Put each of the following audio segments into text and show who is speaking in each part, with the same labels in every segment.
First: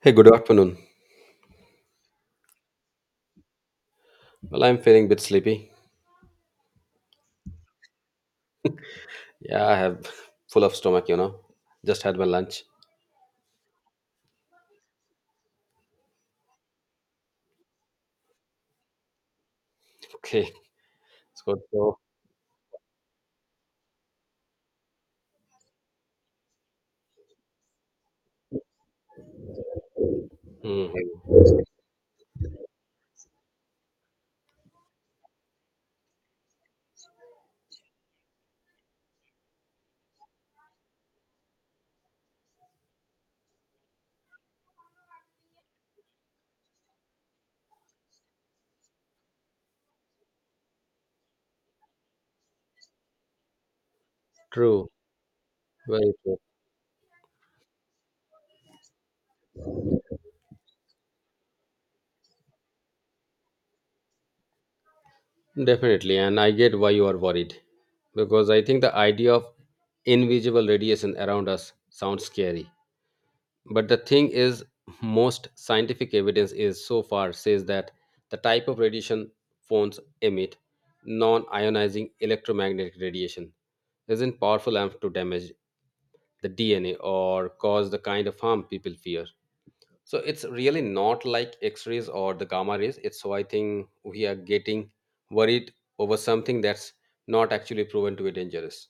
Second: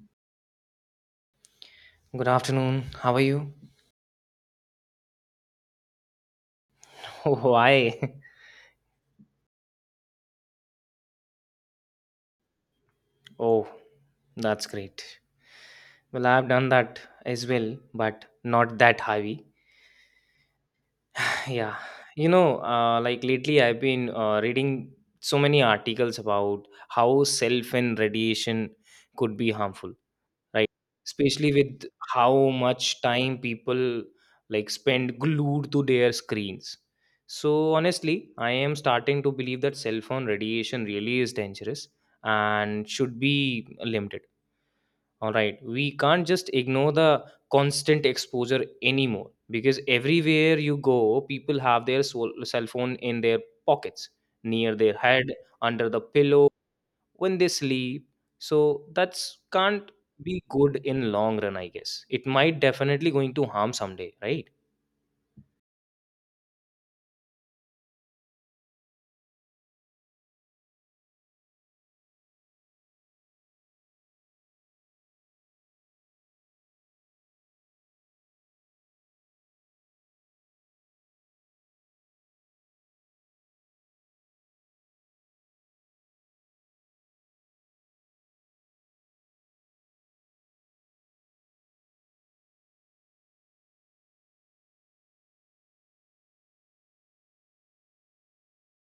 Speaker 1: Hey, good afternoon.
Speaker 2: Good afternoon. How are you?
Speaker 1: Well, I'm feeling a bit sleepy.
Speaker 2: Oh, I.
Speaker 1: Yeah, I have full of stomach, Just had my lunch.
Speaker 2: Oh, that's great. Well, I've done that as well, but not that heavy.
Speaker 1: Okay, it's good.
Speaker 2: Yeah.
Speaker 1: So,
Speaker 2: Like lately I've been reading so many articles about how cell phone radiation could be harmful. Right,
Speaker 1: hmm,
Speaker 2: especially with how much time people like spend glued to their screens. So honestly, I am starting to believe that cell phone radiation really is dangerous and should be limited. All right, we can't just ignore the constant exposure anymore, because everywhere you go people have their cell phone in their pockets, near
Speaker 1: true,
Speaker 2: their head, under the
Speaker 1: very true.
Speaker 2: pillow when they sleep. So that's can't be good in long run. I guess it might definitely going to harm someday, right?
Speaker 1: Definitely, and I get why you are worried because I think the idea of invisible radiation around us sounds scary. But the thing is, most scientific evidence is so far says that the type of radiation phones emit non-ionizing electromagnetic radiation isn't powerful enough to damage the DNA or cause the kind of harm people fear. So it's really not like X rays or the gamma rays. It's so I think we are getting worried over something that's not actually proven to be dangerous.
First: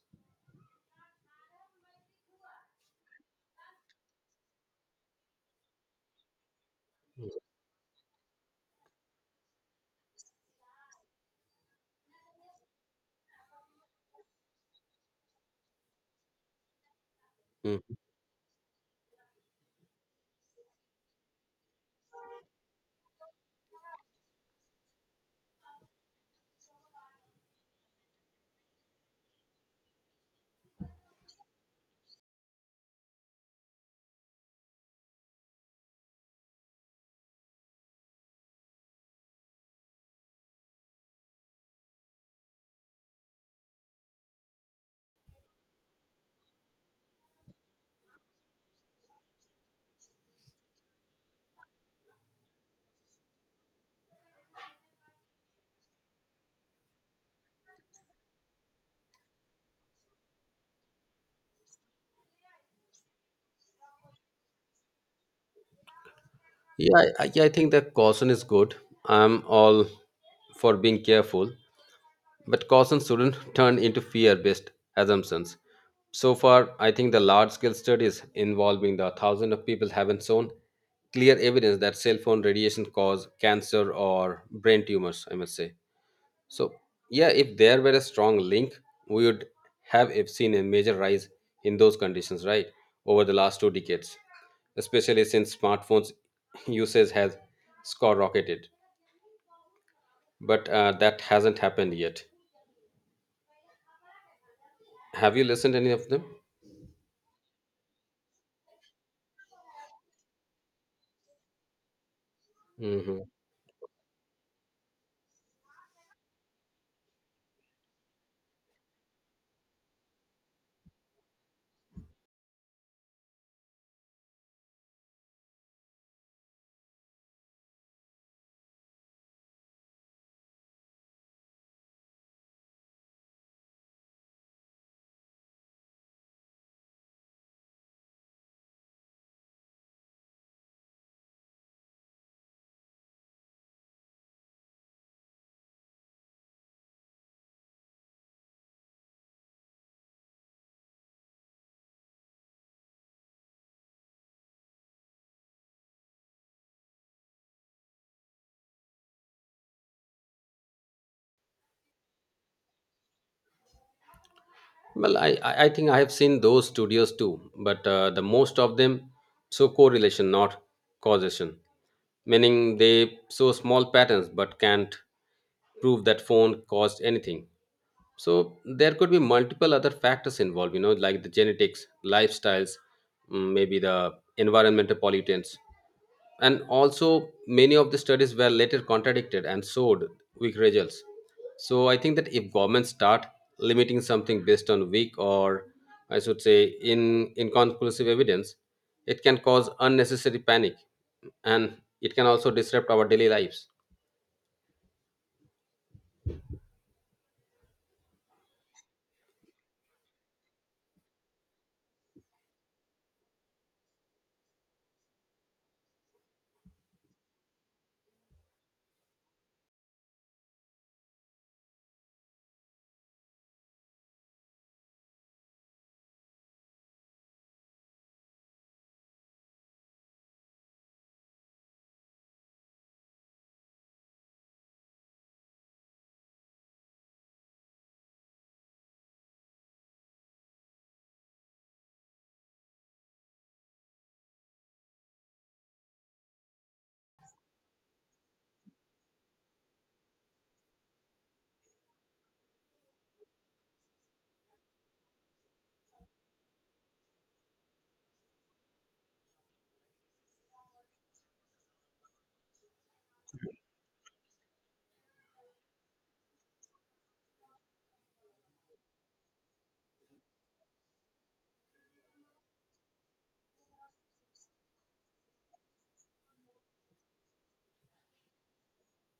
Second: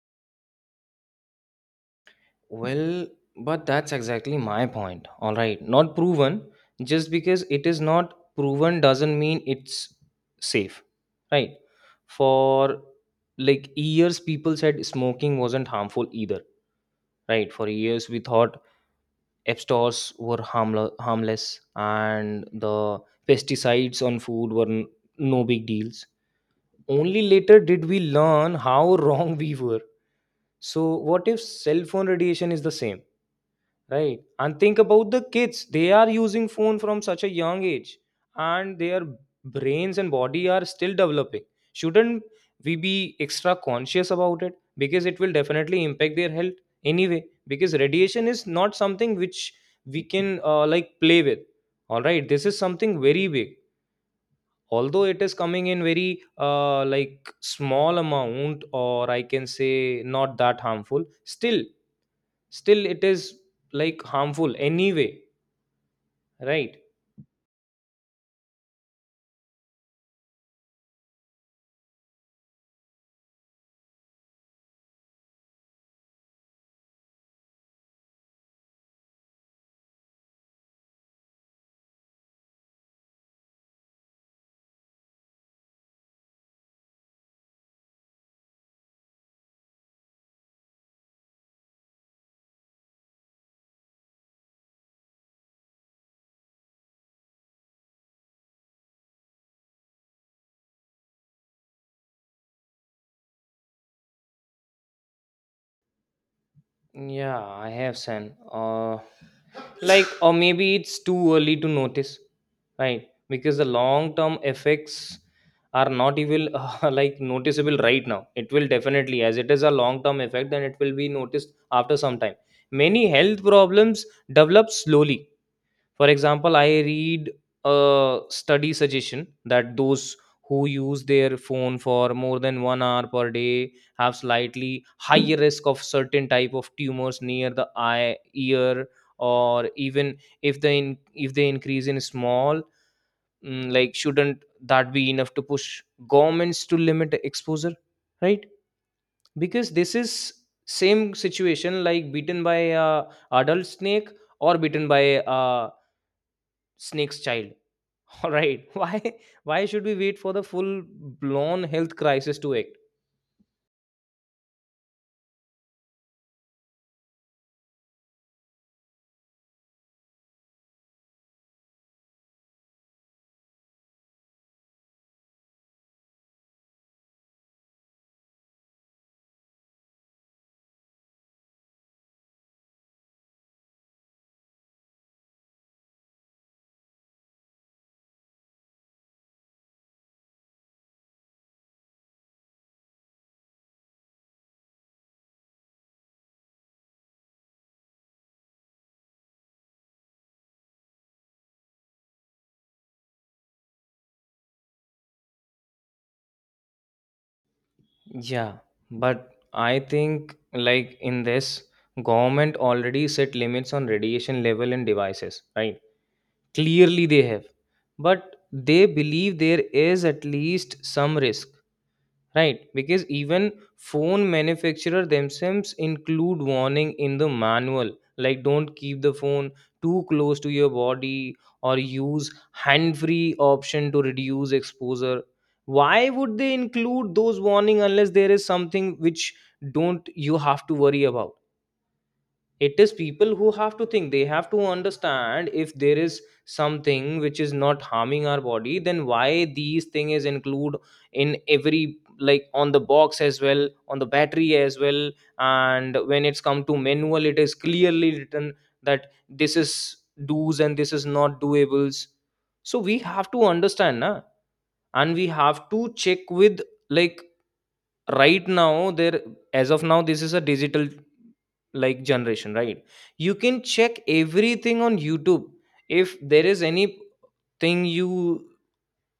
Speaker 2: Well, but that's exactly my point. All right, not proven. Just because it is not proven doesn't mean it's safe, right? For like years people said smoking wasn't harmful either, right? For
Speaker 1: Mm.
Speaker 2: years we thought app stores were harmless, and the pesticides on food were no big deals. Only later did we learn how wrong we were. So what if cell phone radiation is the same? Right. And think about the kids. They are using phone from such a young age, and their brains and body are still developing. Shouldn't we be extra conscious about it? Because it will definitely impact their health anyway. Because radiation is not something which we can like play with. All right. This is something very big. Although it is coming in very like small amount, or I can say not that harmful, still it is like harmful anyway. Right.
Speaker 1: Yeah, I I think that caution is good. I'm all for being careful, but caution shouldn't turn into fear based assumptions. So far, I think the large scale studies involving the thousands of people haven't shown clear evidence that cell phone radiation cause cancer or brain tumors, I must say. So yeah, if there were a strong link, we would have if seen a major rise in those conditions, right, over the last 2 decades, especially since smartphones usage has skyrocketed, but that hasn't happened yet. Have you listened any of them?
Speaker 2: Yeah, I have seen. Like, or maybe it's too early to notice, right?
Speaker 1: Hmm.
Speaker 2: Because the long term effects are not even like noticeable right now. It will definitely, as it is a long term effect, then it will be noticed after some time. Many health problems develop slowly. For example, I read a study suggestion that those who use their phone for more than 1 hour per day have slightly higher risk of certain type of tumors near the eye, ear, or even if they increase in small, mm, like shouldn't that be enough to push governments to limit exposure, right? Because this is same situation like beaten by a adult snake or beaten by a snake's child, all right. Why should we wait for the full blown health crisis to act?
Speaker 1: Well, I think I have seen those studios too, but the most of them show correlation, not causation, meaning they show small patterns but can't prove that phone caused anything. So there could be multiple other factors involved, you know, like the genetics, lifestyles, maybe the environmental pollutants, and also many of the studies were later contradicted and showed weak results. So I think that if governments start limiting something based on weak or I should say in inconclusive evidence, it can cause unnecessary panic and it can also disrupt our daily lives.
Speaker 2: Yeah, but I think like in this government already set limits on radiation level and devices, right? Clearly they have. But they believe there is at least some risk. Right, because even phone manufacturer themselves include warning in the manual, like don't keep the phone too close to your body, or use hand-free option to reduce exposure. Why would they include those warning unless there is something which don't you have to worry about? It is people who have to think. They have to understand, if there is something which is not harming our body, then why these thing is include in every, like on the box as well, on the battery as well. And when it's come to manual, it is clearly written that this is do's and this is not doables. So we have to understand, na? And we have to check with, like, right now there, as of now, this is a digital like generation, right? You can check everything on YouTube. If there is anything you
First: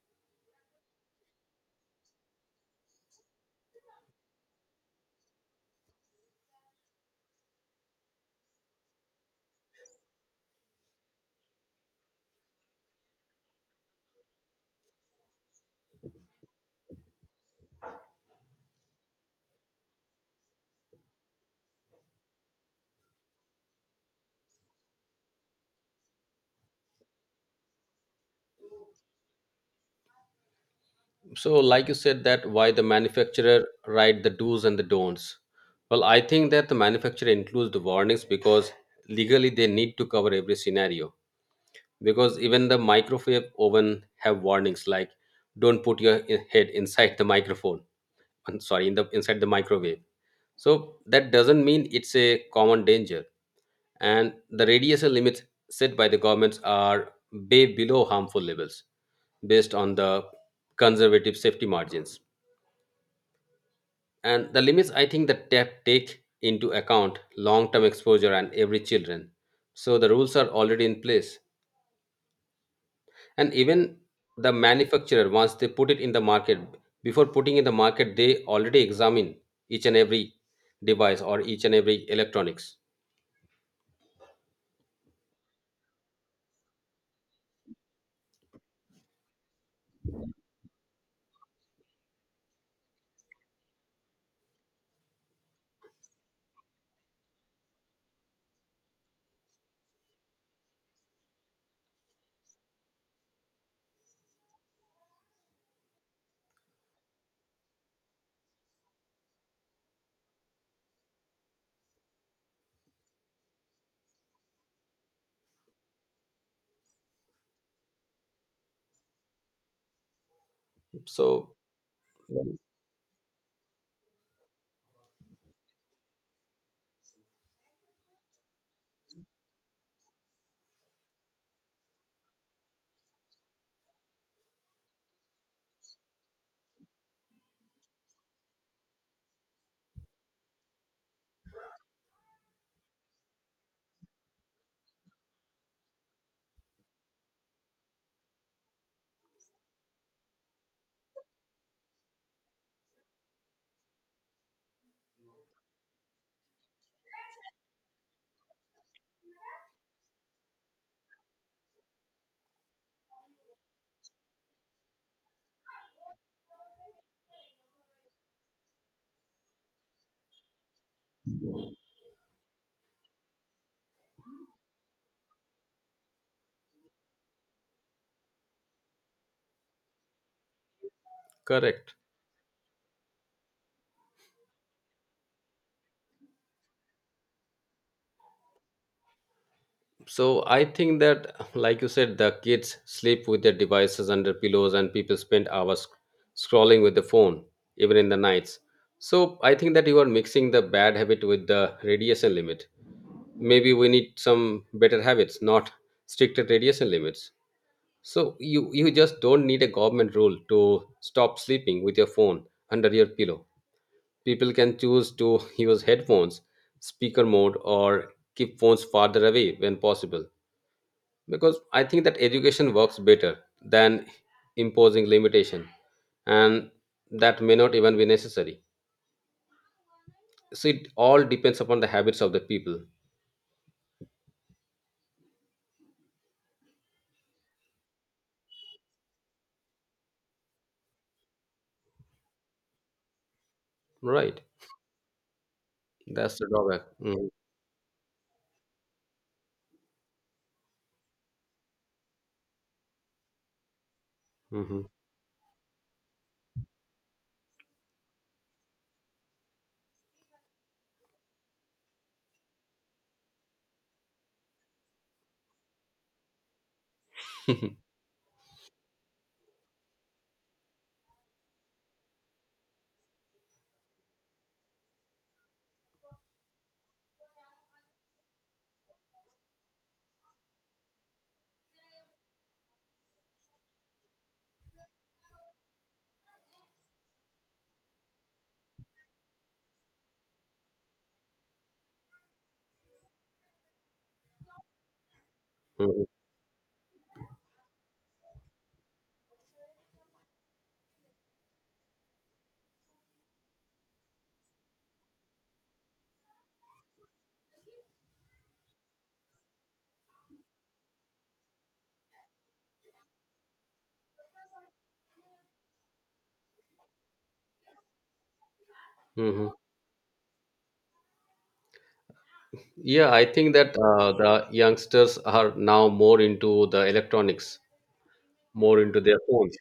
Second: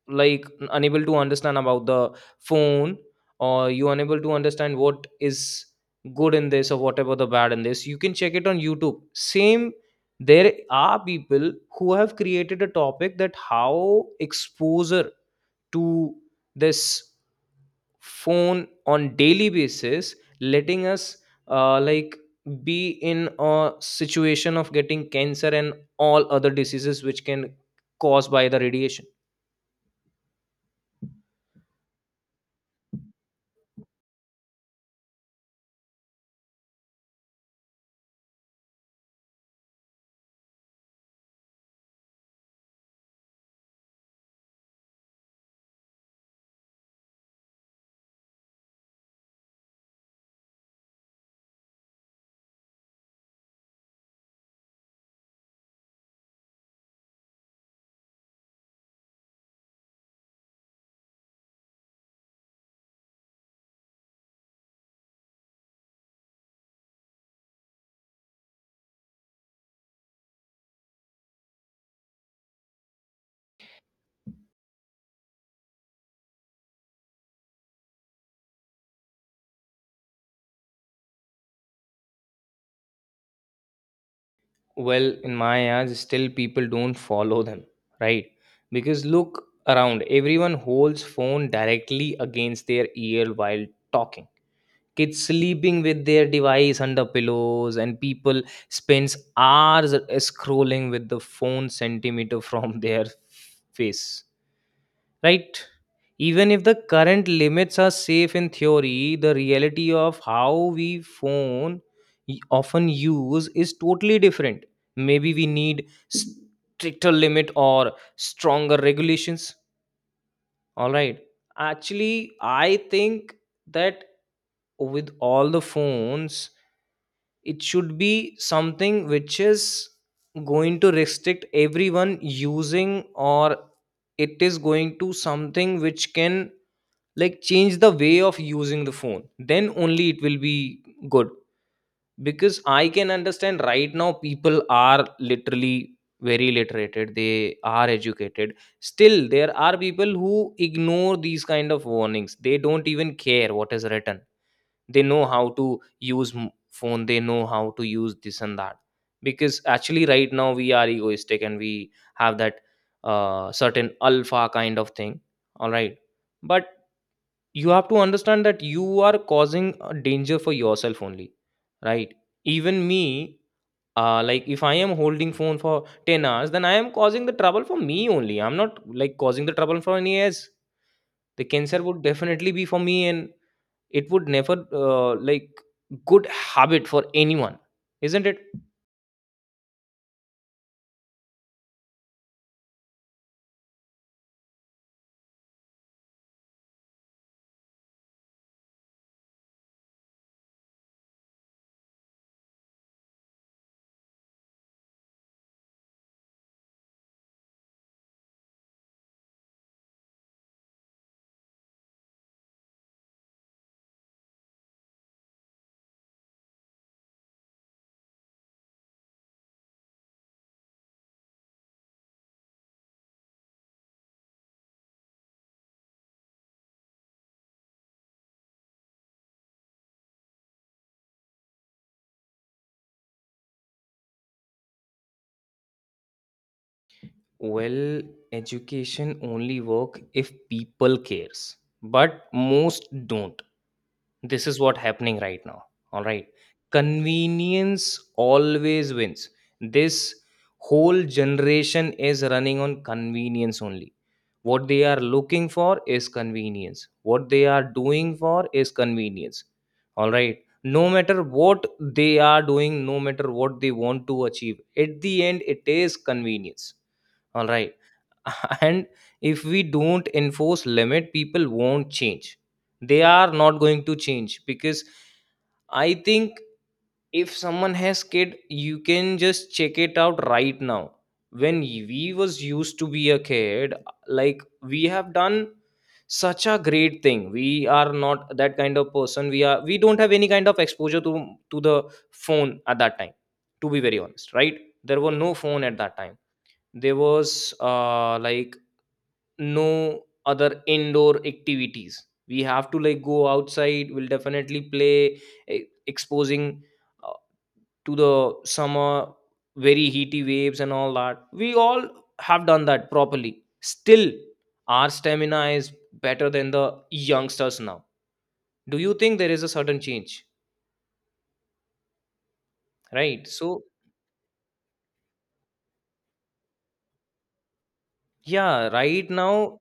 Speaker 2: like unable to understand about the phone, or you unable to understand what is good in this or whatever the bad in this, you can check it on YouTube same. There are people who have created a topic that how exposure to this phone on daily basis letting us like be in a situation of getting cancer and all other diseases which can cause by the radiation.
Speaker 1: So like you said that why the manufacturer write the do's and the don'ts, well I think that the manufacturer includes the warnings because legally they need to cover every scenario, because even the microwave oven have warnings like don't put your head inside the microphone. I'm sorry, in the inside the microwave. So that doesn't mean it's a common danger. And the radiation limits set by the governments are way below harmful levels, based on the conservative safety margins, and the limits, I think that take into account long term exposure and every children. So the rules are already in place, and even the manufacturer, once they put it in the market, before putting in the market they already examine each and every device or each and every electronics.
Speaker 2: Well, in my eyes still people don't follow them, right? Because look around, everyone holds phone directly against their ear while talking. Kids sleeping with their device under pillows, and people spends hours scrolling with the phone centimeter from their face, right? Even if the current limits are safe in theory, the reality of how we phone often use is totally different. Maybe we need stricter limit or stronger regulations, all right.
Speaker 1: So
Speaker 2: Actually, I think that with all the phones, it should be something which is going to restrict everyone using, or it is going to something which can like change the way of using the phone, then only it will be good. Because I can understand, right now people are literally very literated, they are educated, still there are people who ignore these kind of warnings. They don't even care what is written. They know how to use phone, they know how to use this and that. Because actually right now we are egoistic, and we have that certain alpha kind of thing, all right. But you have to understand that you are causing a danger for yourself only, right? Even me, like if I am holding phone for 10 hours, then I am causing the trouble for me only. I'm not like causing the trouble for any else. The cancer
Speaker 1: correct.
Speaker 2: would definitely be for me, and it would never like good habit for anyone, isn't it?
Speaker 1: So I think that, like you said, the kids sleep with their devices under pillows and people spend hours scrolling with the phone, even in the nights. So I think that you are mixing the bad habit with the radiation limit. Maybe we need some better habits, not stricter radiation limits. So you just don't need a government rule to stop sleeping with your phone under your pillow. People can choose to use headphones, speaker mode, or keep phones farther away when possible. Because I think that education works better than imposing limitation, and that may not even be necessary. So it all depends upon the habits of the people,
Speaker 2: Well, education only work if people cares, but most don't.
Speaker 1: right?
Speaker 2: This is what happening right now, all right.
Speaker 1: That's the drawback.
Speaker 2: Convenience always wins. This whole generation is running on convenience only. What
Speaker 1: Hmm
Speaker 2: they are looking for is convenience, what they are doing for is convenience. All right, no matter what they are doing, no matter what they want to achieve, at the end it is convenience, all right. And if we don't enforce limit, people won't change. They are not going to change, because I think if someone has kid, you can just check it out right now. When we was used to be a kid, like we have done such a great thing. We are not that kind of person. We don't have any kind of exposure to the phone at that time, to be very honest, right? There were no phone at that
Speaker 1: hmm
Speaker 2: time. There was like no other indoor activities. We have to like go outside, we'll definitely play, e- exposing uh, to the summer, very heaty waves and all that. We all have done that properly. Still, our stamina is better than the youngsters now. Do you think there is
Speaker 1: hmm
Speaker 2: a sudden change?
Speaker 1: Yeah, I
Speaker 2: Right,
Speaker 1: think
Speaker 2: so
Speaker 1: that the youngsters are now more into the electronics,
Speaker 2: yeah,
Speaker 1: more into
Speaker 2: right
Speaker 1: their phones.
Speaker 2: now,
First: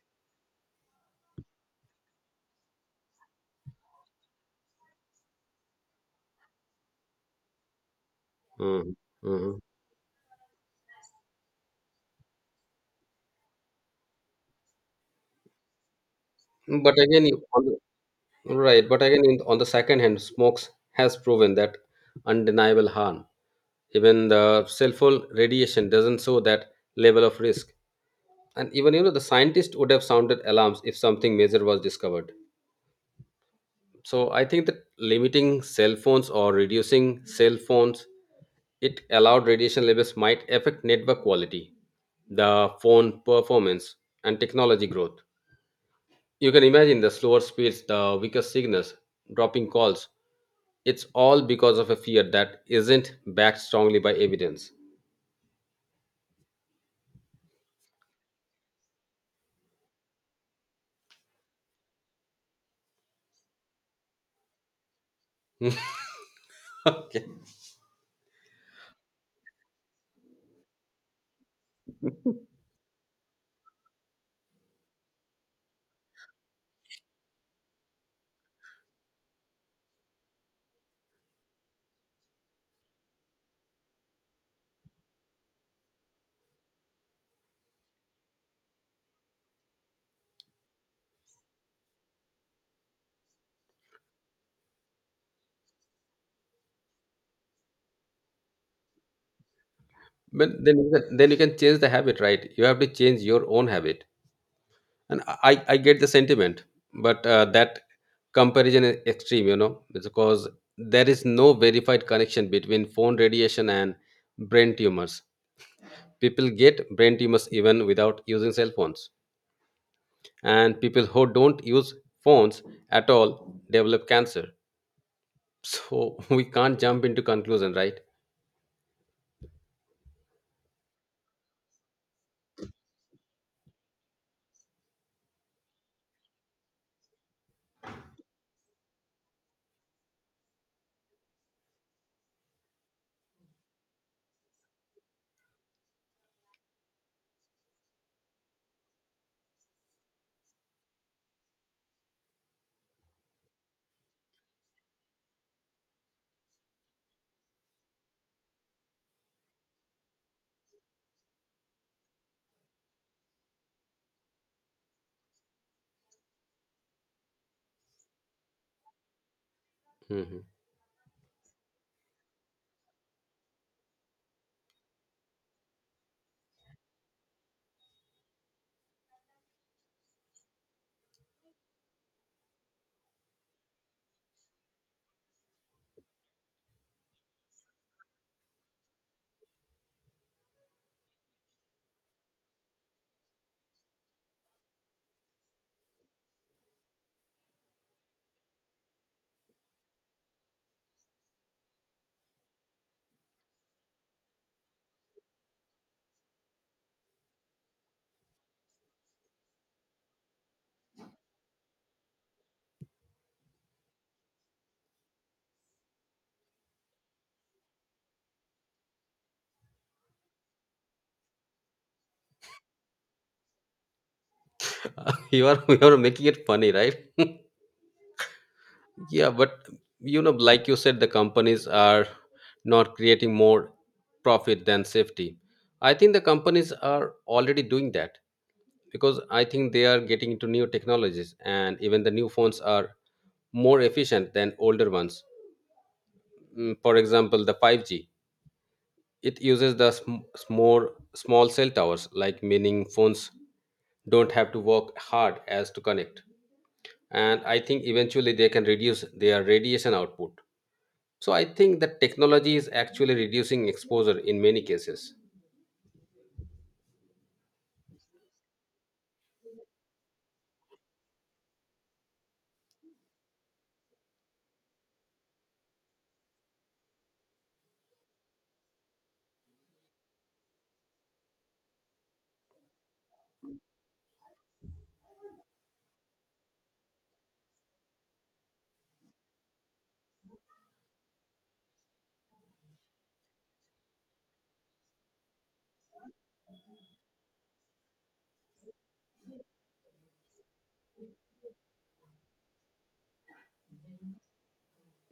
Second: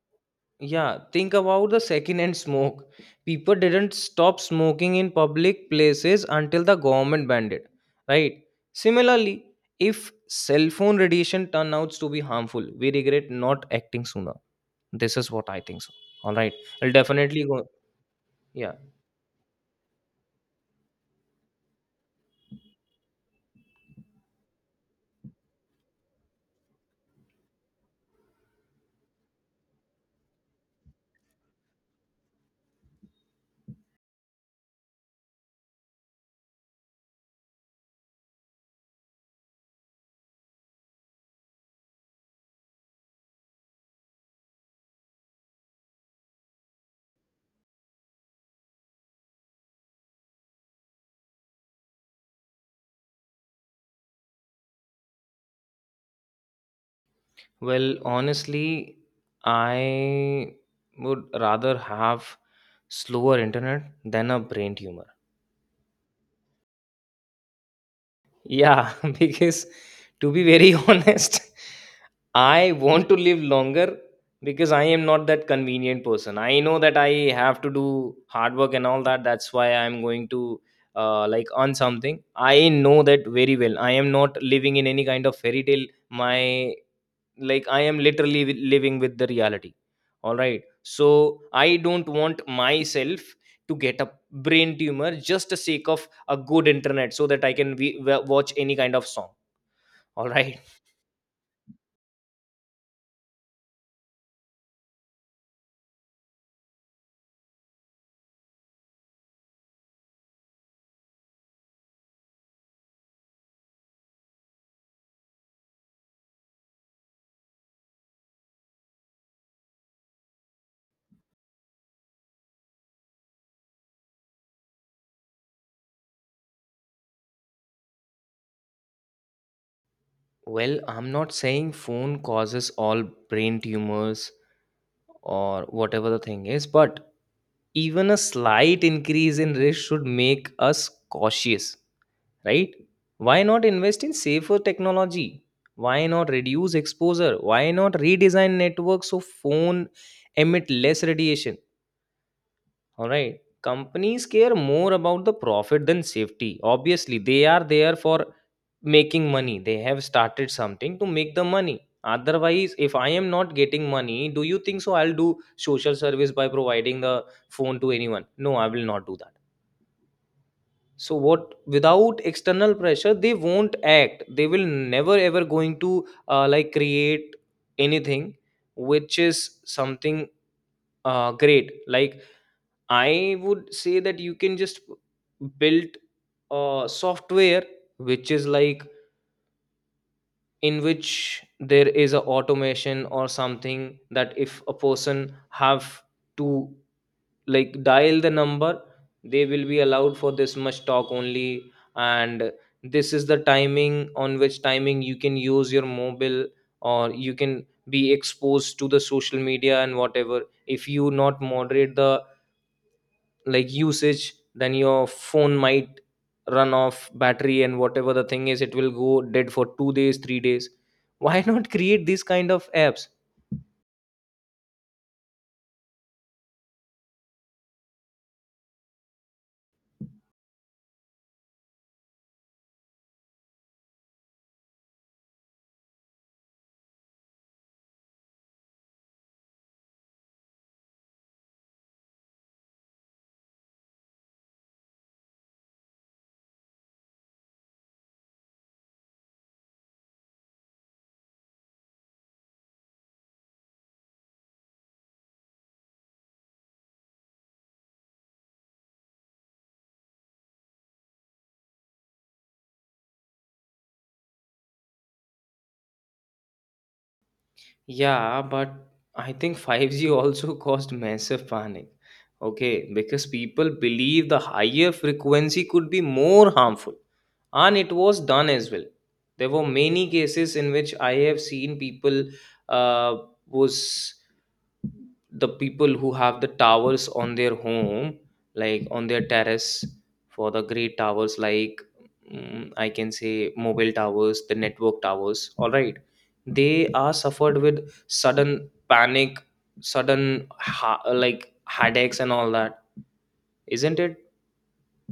Speaker 2: yeah, think about the secondhand smoke. People didn't stop smoking in public places until the government banned it, right?
Speaker 1: Mhm,
Speaker 2: Similarly,
Speaker 1: mhm.
Speaker 2: if cell phone radiation turnouts to be harmful, we regret not acting sooner. This is what I think so. All right. I'll
Speaker 1: But again,
Speaker 2: definitely go.
Speaker 1: on the,
Speaker 2: Yeah.
Speaker 1: right? But again, in, on the second hand, smokes has proven that undeniable harm. Even the cell phone radiation doesn't show that level of risk. And even you know, the scientists would have sounded alarms if something major was discovered. So I think that limiting cell phones or reducing cell phones, it allowed radiation levels might affect network quality, the phone performance, and technology growth. You can imagine the slower speeds, the weaker signals, dropping calls. It's all because of a fear that isn't backed strongly by evidence.
Speaker 2: Well, honestly, I would rather have slower internet than a brain tumor.
Speaker 1: Okay.
Speaker 2: Yeah, because to be very honest, I want to live longer. Because I am not that convenient person. I know that I have to do hard work and all that. That's why I'm going to like earn something. I know that very well. I am not living in any kind of fairy tale. My like, I am literally living with the reality, all right. So I don't want myself to get a brain tumor just the sake of a good internet so that I can watch any kind of song, all right.
Speaker 1: But then can, then you can change the habit, right? You have to change your own habit. And I get the sentiment, but that comparison is extreme, you know, because there is no verified connection between phone radiation and brain tumors. People get brain tumors even without using cell phones, and people who don't use phones at all develop cancer. So we can't jump into conclusion, right?
Speaker 2: Well, I'm not saying phone causes all brain tumors or whatever the thing is, but even a slight increase in risk should make us cautious, right? Why not invest in safer technology? Why not reduce exposure? Why not redesign networks so phone emit less radiation? All right, companies care more about the profit than safety. Obviously they are there for making money. They have started something to make the money. Otherwise, if I am not getting money, do you think so I'll do social service by providing the phone to anyone? No, I will not do that.
Speaker 1: Mhm.
Speaker 2: So what, without external pressure they won't act. They will never ever going to like create anything which is something great. Like, I would say that you can just build software which is like, in which there is a automation or something, that if a person have to like dial the number, they will be allowed for this much talk only. And this is the timing, on which timing you can use your mobile, or you can be exposed to the social media and whatever. If you not moderate the like usage, then your phone might run off battery, and whatever the thing is, it will go dead for 2 days, 3 days. Why not create these kind of apps?
Speaker 1: You are making it funny, right? Yeah, but you know, like you said, the companies are not creating more profit than safety. I think the companies are already doing that because I think they are getting into new technologies and even the new phones are more efficient than older ones. For example, the 5G, it uses the more small cell towers, like meaning phones don't have to work hard as to connect. And I think eventually they can reduce their radiation output. So I think that technology is actually reducing exposure in many cases.
Speaker 2: Yeah, but I think 5G also caused massive panic. Okay, because people believe the higher frequency could be more harmful, and it was done as well. There were many cases in which I have seen people uh, was the people who have the towers on their home, like on their terrace, for the great towers, like I can say mobile towers, the network towers. All right, they are suffered with sudden panic, sudden like headaches and all that, isn't it?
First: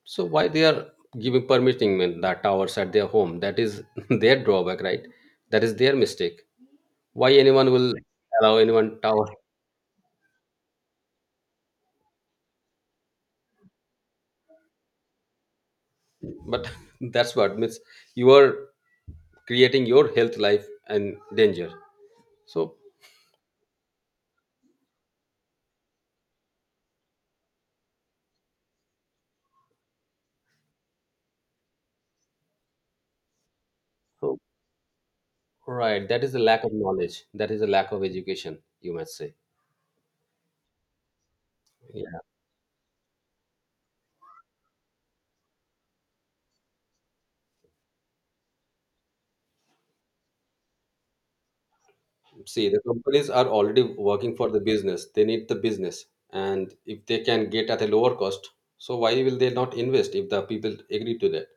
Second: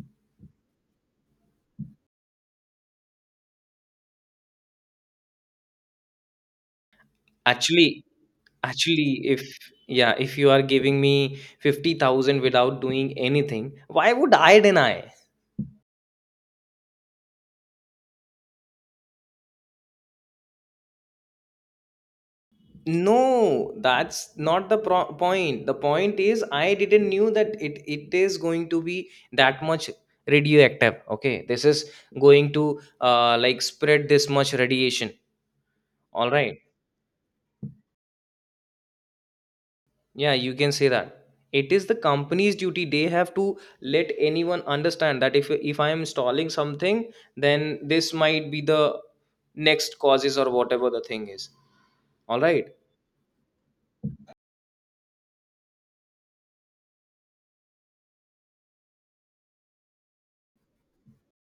Speaker 1: So why they are giving permitting men that towers at their home? That is their drawback, right? That is their mistake. Why anyone will
Speaker 2: actually
Speaker 1: allow anyone
Speaker 2: actually
Speaker 1: tower?
Speaker 2: if yeah, if you are giving me 50,000 without doing anything, why would I deny?
Speaker 1: But that's what means you are creating your health life and danger. So,
Speaker 2: No, that's not the point. The point is, I didn't knew that it is going to be that much radioactive. Okay, this is going to like spread this
Speaker 1: so
Speaker 2: much radiation.
Speaker 1: right, that
Speaker 2: All
Speaker 1: is a
Speaker 2: right,
Speaker 1: lack of knowledge. That is a lack of education, you might say.
Speaker 2: yeah, you can say that. It is the
Speaker 1: Yeah.
Speaker 2: company's duty. They have to let anyone understand that if I am installing something, then this might be the next causes or whatever the thing is, all
Speaker 1: See,
Speaker 2: right?
Speaker 1: the companies are already working for the business. They need the business. And if they can get at a lower cost, so why will they not invest if the people agree to that?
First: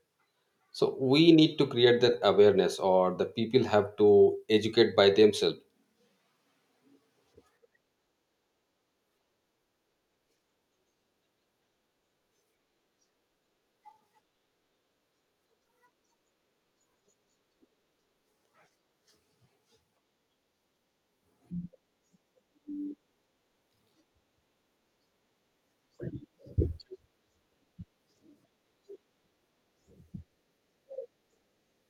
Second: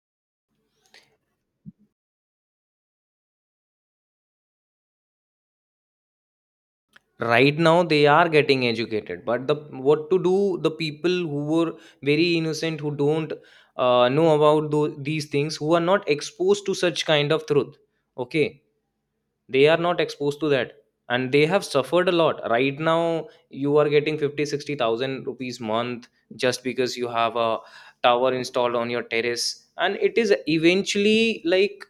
Speaker 1: So we need to create that awareness or the people have to educate by themselves.
Speaker 2: Right now they are getting educated, but the what to do, the people who were very innocent, who don't know about these things, who are not exposed to such kind of truth. Okay, they are not exposed to that, and they have suffered a lot. Right now you are getting 50, 60000 rupees month, just because you have a tower installed on your terrace and it is eventually like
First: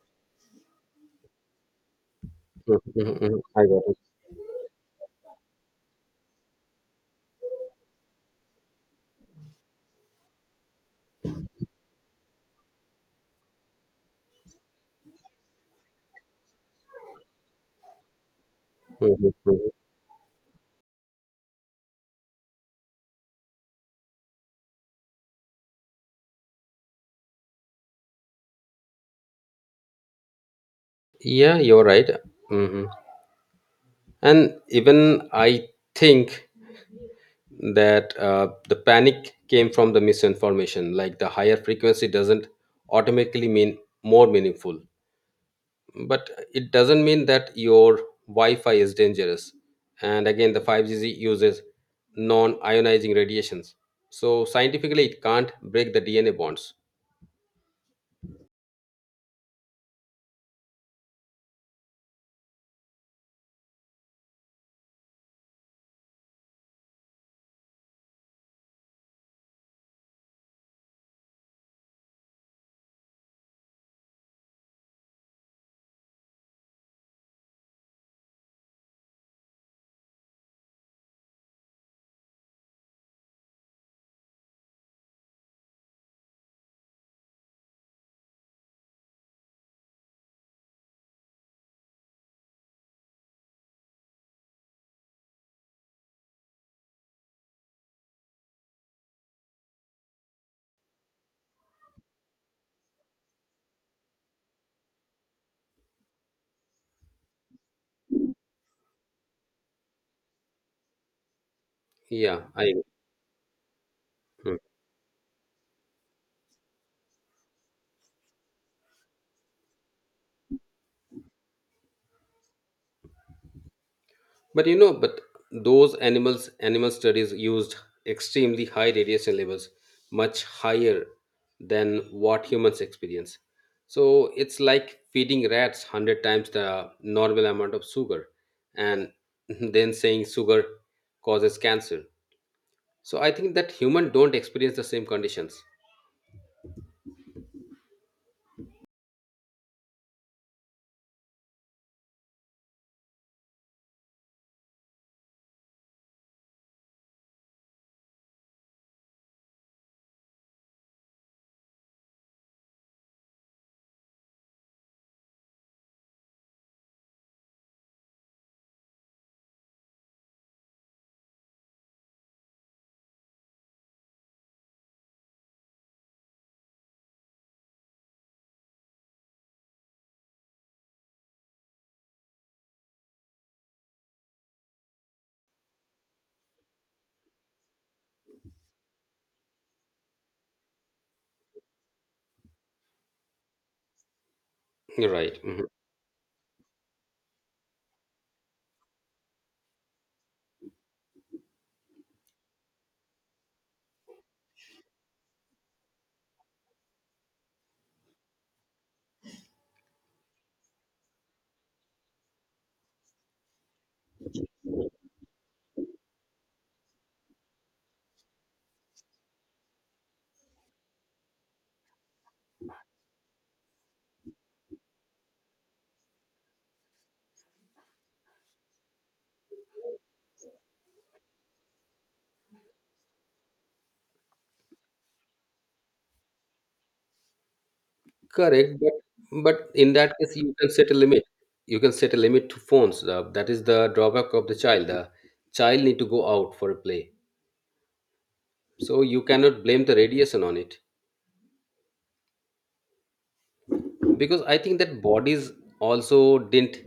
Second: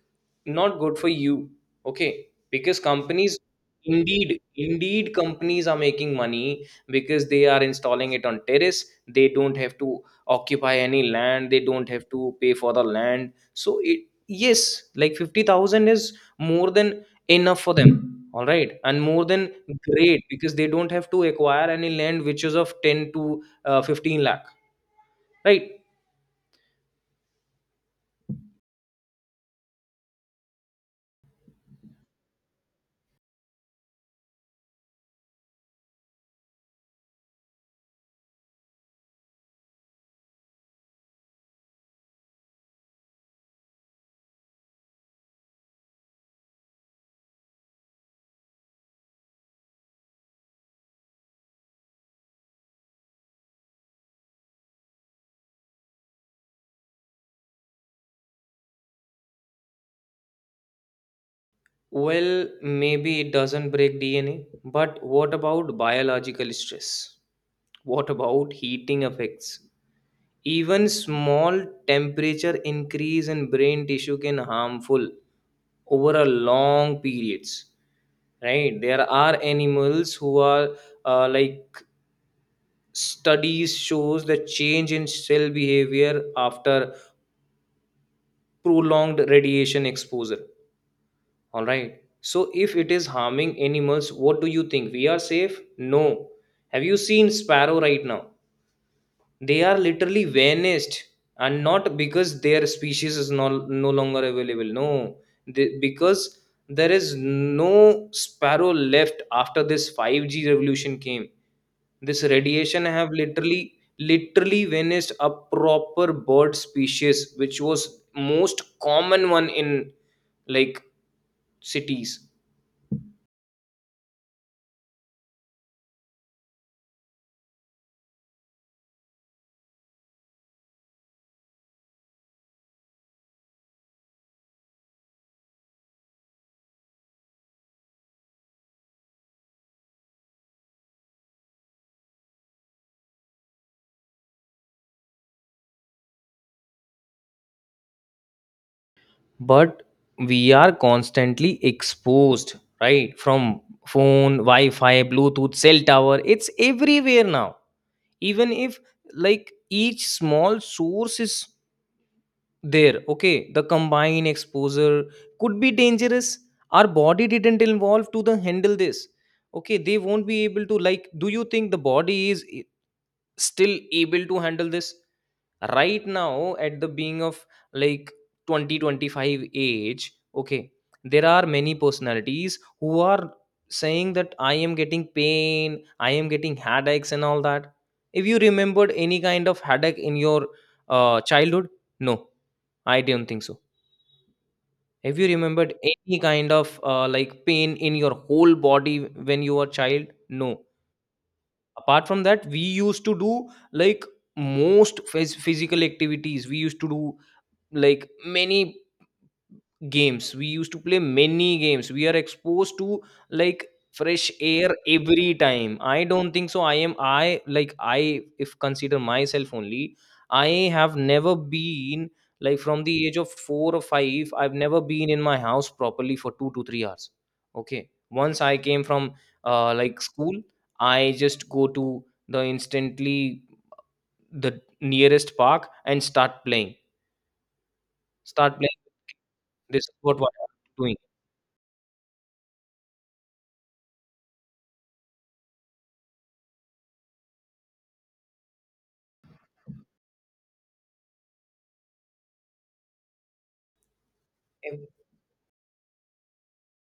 Speaker 2: not good for you. Okay, because
Speaker 1: Mhm,
Speaker 2: companies,
Speaker 1: mhm. I got it.
Speaker 2: indeed, indeed companies are making money, because they are installing it on terrace, they don't have to occupy any land, they don't have to pay for the land. So it, yes, like 50,000 is more than enough for them, all right, and more
Speaker 1: Mhm,
Speaker 2: than
Speaker 1: mhm.
Speaker 2: great, because they don't have to acquire any land, which is of 10 to 15 lakh, right?
Speaker 1: Yeah, you're right. Hmm. And even I think that the panic came from the misinformation. Like the higher frequency doesn't automatically mean more meaningful. But it doesn't mean that your wi-fi is dangerous, and again the 5G uses non-ionizing radiations, so scientifically it can't break the dna bonds.
Speaker 2: Well, maybe it doesn't break DNA, but what about biological stress? What about heating effects? Even small temperature increase in brain tissue can harmful over a long periods. Right, there are animals who are uh, like studies shows the change in cell behavior after prolonged radiation exposure. All right, so if it is harming animals, what do you think, we are safe? No. Have you seen sparrow? Right now they are literally vanished, and not because their species is no, no longer available. No, they, because there is no sparrow left after this 5G revolution came. This
Speaker 1: Yeah I
Speaker 2: radiation have literally, literally vanished a proper bird species which was most common one in, like, cities.
Speaker 1: But you know, but those animals, animal studies used extremely high radiation levels, much higher than what humans experience. So it's like feeding rats 100 times the normal amount of sugar and then saying sugar causes cancer. So I think that human don't experience the same conditions.
Speaker 2: But we are constantly exposed, right, from phone, wi-fi, bluetooth, cell tower, it's everywhere now. Even if, like, each small source is there, okay, the combined exposure could be dangerous. Our body didn't evolve to the handle this. Okay, they won't be able to, like, do you think the body is still able to handle this right now at the being of, like, 2025 age? Okay, there are many personalities who are saying that I am getting pain, I am getting headaches and all that. If you remembered any kind of headache in your childhood? No, I don't think so.
Speaker 1: You're
Speaker 2: Have you
Speaker 1: right.
Speaker 2: remembered any kind of like pain in your whole body when you were child? No. Apart from that, we used to do like most physical activities, we used to do, like, many games, we used to play many games, we are exposed to, like, fresh air every time. I don't think so. I, if consider myself only, I have never been, like, from the age of 4 or 5, I've never been in my house properly for 2 to 3 hours. Okay, once I came from like school, I just go to the instantly the nearest park and start playing, start
Speaker 1: Correct,
Speaker 2: playing.
Speaker 1: but
Speaker 2: This is
Speaker 1: in that
Speaker 2: what
Speaker 1: case, you
Speaker 2: I'm
Speaker 1: can set a
Speaker 2: doing.
Speaker 1: limit. You can set a limit to phones. That is the drawback of the child. The child need to go out for a play, so you cannot blame the radiation on it because I think that bodies also didn't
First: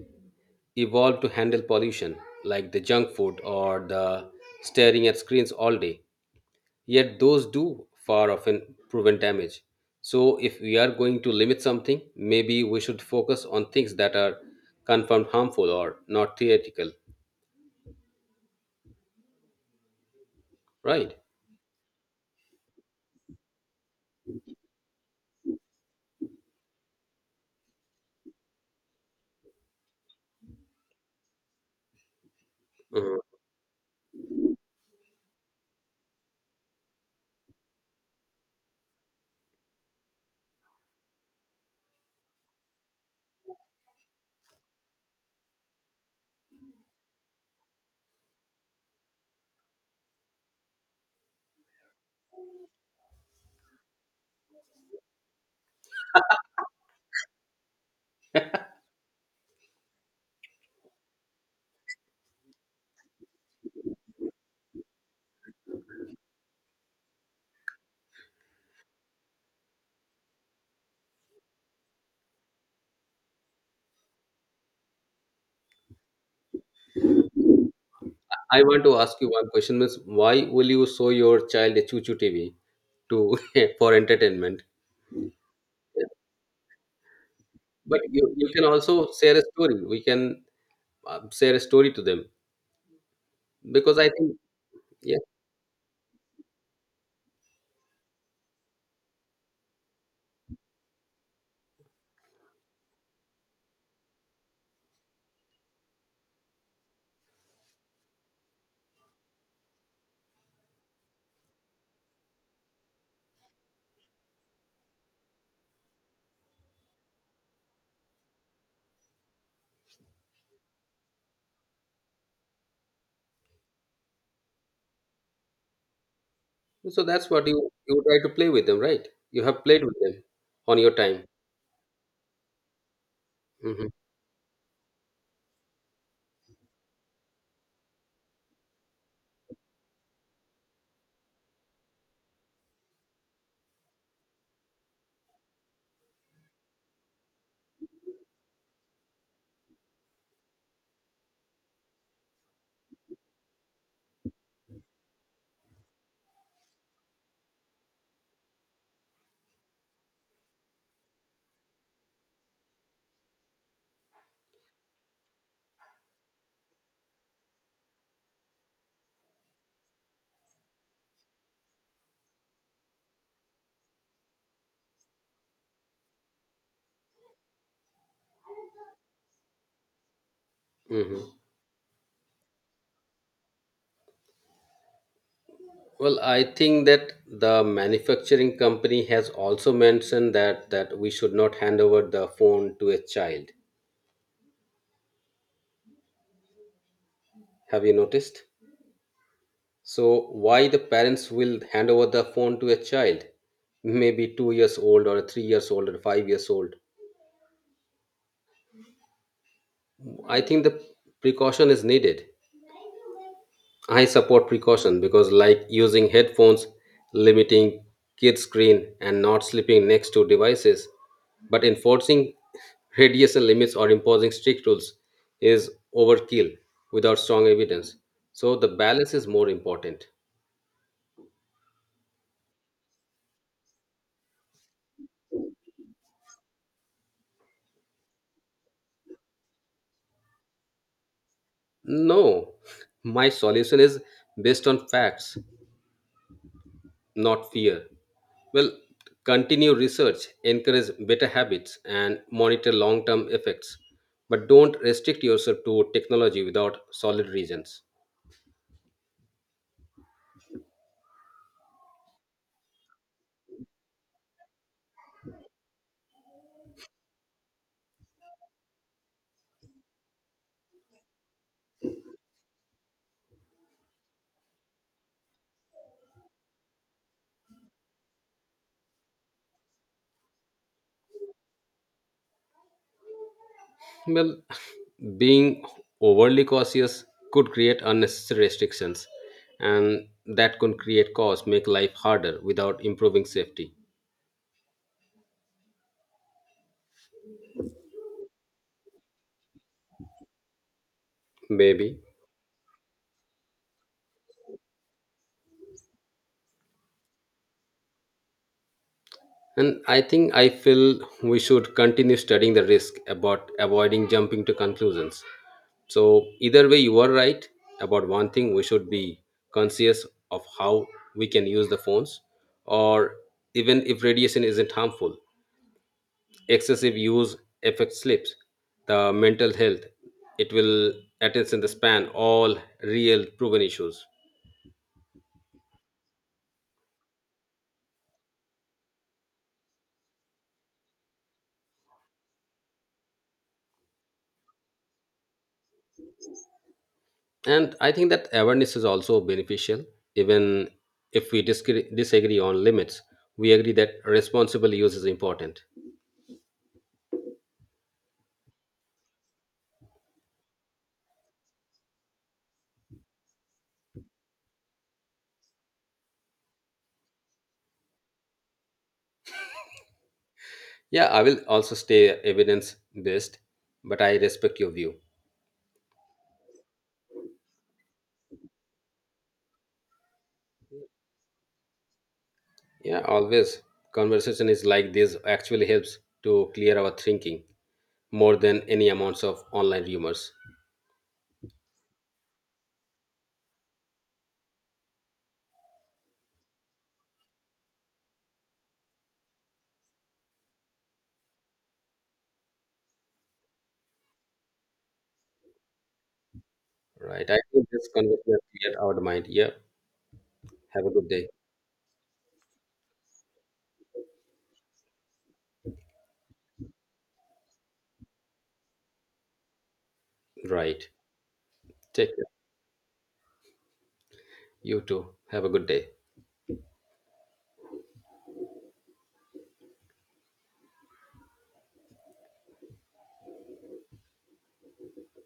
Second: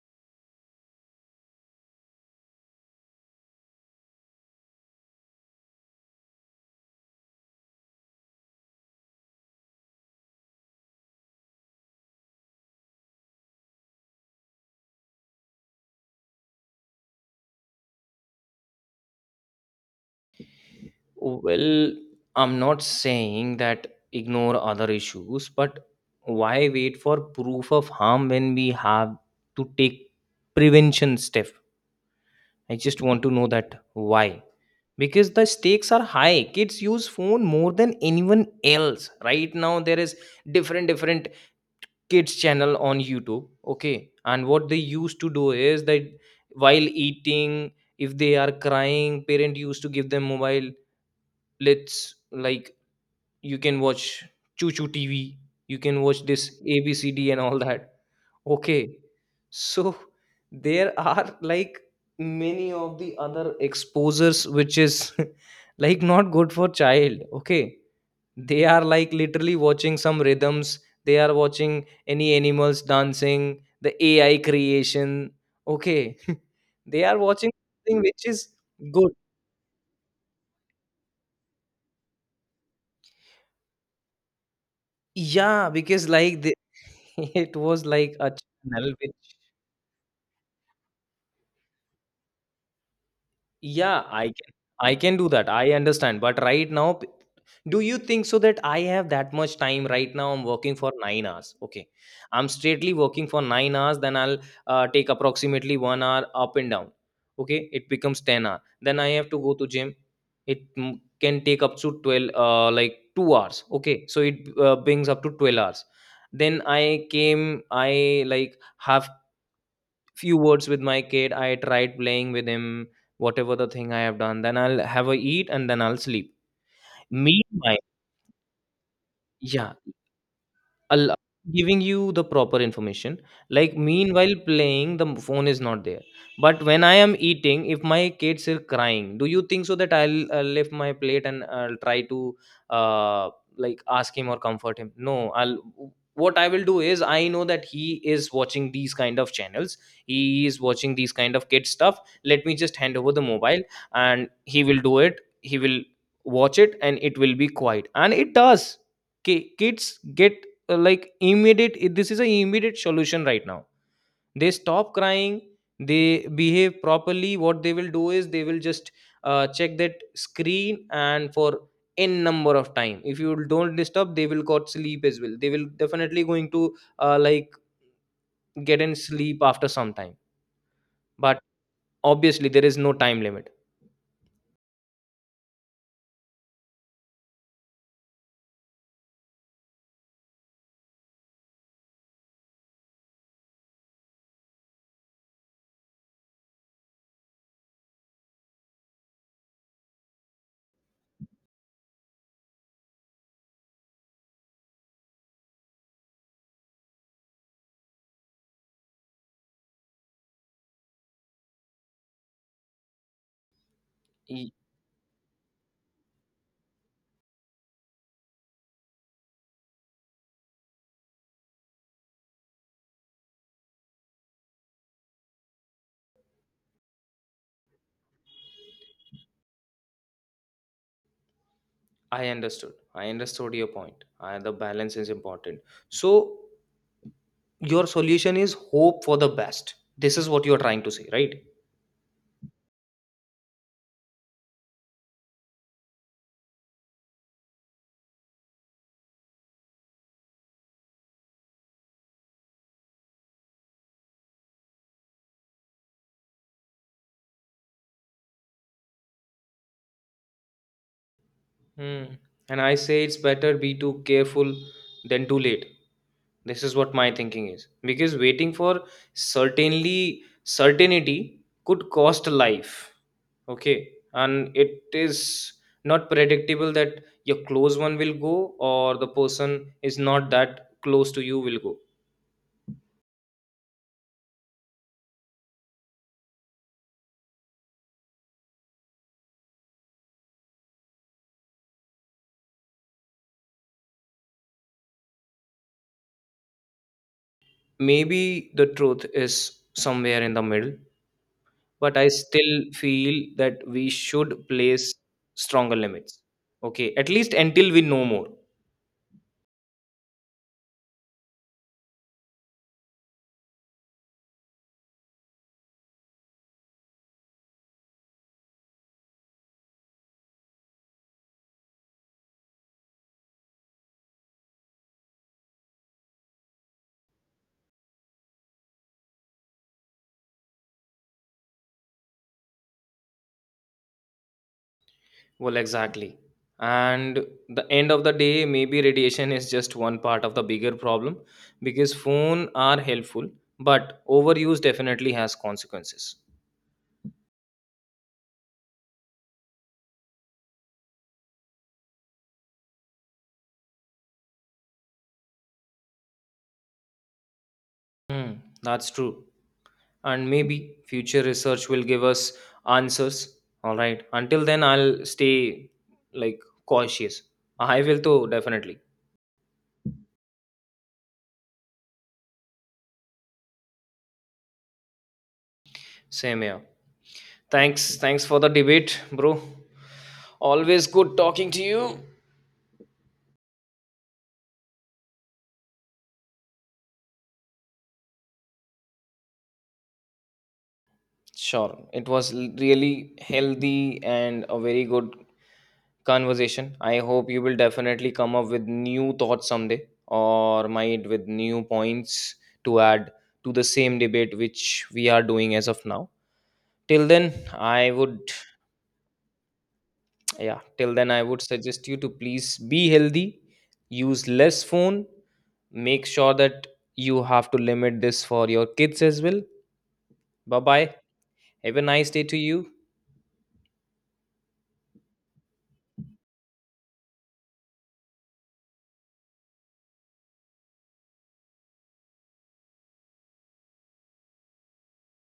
Speaker 1: evolve to handle pollution like the junk food or the staring at screens all day. Yet those do far often proven damage. So, if we are going to limit something, maybe we should focus on things that are confirmed harmful or not theoretical, right?
Speaker 2: Well, I'm not saying that ignore other issues, but why wait for proof of harm when we have to take prevention step? I just
Speaker 1: Mhm.
Speaker 2: want to know that why. Because the stakes are high. Kids use phone more than anyone else. Right now there is different different kids channel on YouTube. Okay. And what they used to do is that while eating, if they are crying, parent used to give them mobile. Let's like you can watch Choo Choo TV, you can watch this ABCD and all that. Okay, so there are like many of the other exposures which is like not good for child. Okay, they are like literally watching some rhythms, they are watching any animals dancing, the AI creation. Okay, they are watching something which is
Speaker 1: I want to
Speaker 2: good.
Speaker 1: ask you one question: Miss, why will you show your child a choo-choo TV to for entertainment?
Speaker 2: Yeah,
Speaker 1: Yeah.
Speaker 2: because like it was
Speaker 1: But
Speaker 2: like a
Speaker 1: you can
Speaker 2: channel
Speaker 1: also
Speaker 2: which,
Speaker 1: share a story. We can share a story to them because
Speaker 2: yeah,
Speaker 1: I
Speaker 2: I
Speaker 1: think
Speaker 2: can, I can
Speaker 1: yeah.
Speaker 2: do that. I understand. But right now, do you think so that I have that much time right now? I'm working for 9 hours. Okay, I'm straightly working for 9 hours. Then I'll take approximately 1 hour up and down. Okay, it becomes 10 hour. Then I have to go to gym. It can take up to 12, like 2 hours. Okay, so it brings up to 12 hours. Then I came. I like have few words with my kid, I tried playing with him, whatever the thing I have done. Then I'll have a eat and then I'll sleep
Speaker 1: So that's what you
Speaker 2: meanwhile.
Speaker 1: you try to play with them, right? You have
Speaker 2: Yeah,
Speaker 1: played with them on your
Speaker 2: al-
Speaker 1: time.
Speaker 2: giving you the proper information, like
Speaker 1: hmm
Speaker 2: meanwhile playing the phone is not there. But when I am eating, if my kids are crying, do you think so that I lift my plate and I'll try to uh, like ask him or comfort him? No, I'll, what I will do is, I know that he is watching these kind of channels, he is watching these kind of kid stuff, let me just hand over the mobile, and he will do it. He will watch it and it will be quiet, and it does. Kids get this is a immediate solution right now. They stop crying, they behave properly. What they will do is they will just check that screen, and for n number of time, if you don't disturb, they will got sleep as well. They will definitely going to like get in sleep after some time.
Speaker 1: hmm
Speaker 2: But obviously there is no time limit.
Speaker 1: Well, I think that the manufacturing company has also mentioned that that we should not hand over the phone to a child. Have you noticed? So why the parents will hand over the phone to a child, maybe 2 years old or 3 years old or 5 years old? I think the precaution is needed. I support
Speaker 2: Y-
Speaker 1: precaution because, like using headphones, limiting kids' screen, and not sleeping next to devices, but enforcing radiation limits or imposing strict rules is overkill without strong evidence. So, the balance is more important.
Speaker 2: I understood, I understood your point. I, the balance is important. So your solution is hope for the best, this is what you are trying to say, right?
Speaker 1: No, my solution is based on facts, not fear. Well, continue research, encourage better habits, and monitor long term effects. But don't restrict yourself to technology without solid reasons.
Speaker 2: Hmm. And I say it's better be too careful than too late. This is what my thinking is. Because waiting for certainly certainty could cost a life. Okay. And it is not predictable that your close one will go, or the person is not that close to you will go.
Speaker 1: Well, being overly cautious could create unnecessary restrictions, and that could create cause, make life harder without improving safety.
Speaker 2: Maybe the truth is somewhere in the middle, but
Speaker 1: Maybe.
Speaker 2: I still feel that we should place stronger limits. Okay, at least until we know more.
Speaker 1: And I think I feel we should continue studying the risk about avoiding jumping to conclusions. So, either way, you are right about one thing: we should be conscious of how we can use the phones, or even if radiation isn't harmful, excessive use affects sleeps, the mental health, it will attention the span, all real proven issues.
Speaker 2: Well, exactly. And the end of the day, maybe radiation is just one part of the bigger problem, because phone are helpful, but overuse definitely has consequences.
Speaker 1: And I think that awareness is also beneficial. Even if we disagree, disagree on limits, we agree that responsible use is important.
Speaker 2: Hmm, that's true. And maybe future research will give us answers. All right. Until then, I'll stay, like, cautious. I will too, definitely.
Speaker 1: Yeah, I will also stay evidence based, but I respect your view.
Speaker 2: Same here. Thanks. Thanks for the debate, bro. Always good talking to you.
Speaker 1: Yeah, always. Conversation is like this actually helps to clear our thinking more than any amounts of online rumors.
Speaker 2: Sure. It was really healthy and a very good conversation. I hope you will definitely come up with new thoughts someday, or might with new points to add to the same debate which we are doing as of now. Till
Speaker 1: Right.
Speaker 2: then,
Speaker 1: I think this
Speaker 2: I would,
Speaker 1: conversation has cleared our mind. Yeah.
Speaker 2: yeah,
Speaker 1: Have a
Speaker 2: till
Speaker 1: good
Speaker 2: then, I
Speaker 1: day.
Speaker 2: would suggest you to please be healthy, use less phone, make sure that you have to limit this for your kids as well. Bye
Speaker 1: Right.
Speaker 2: bye. Have a nice
Speaker 1: Take
Speaker 2: day
Speaker 1: care.
Speaker 2: to you.
Speaker 1: You too. Have a good day.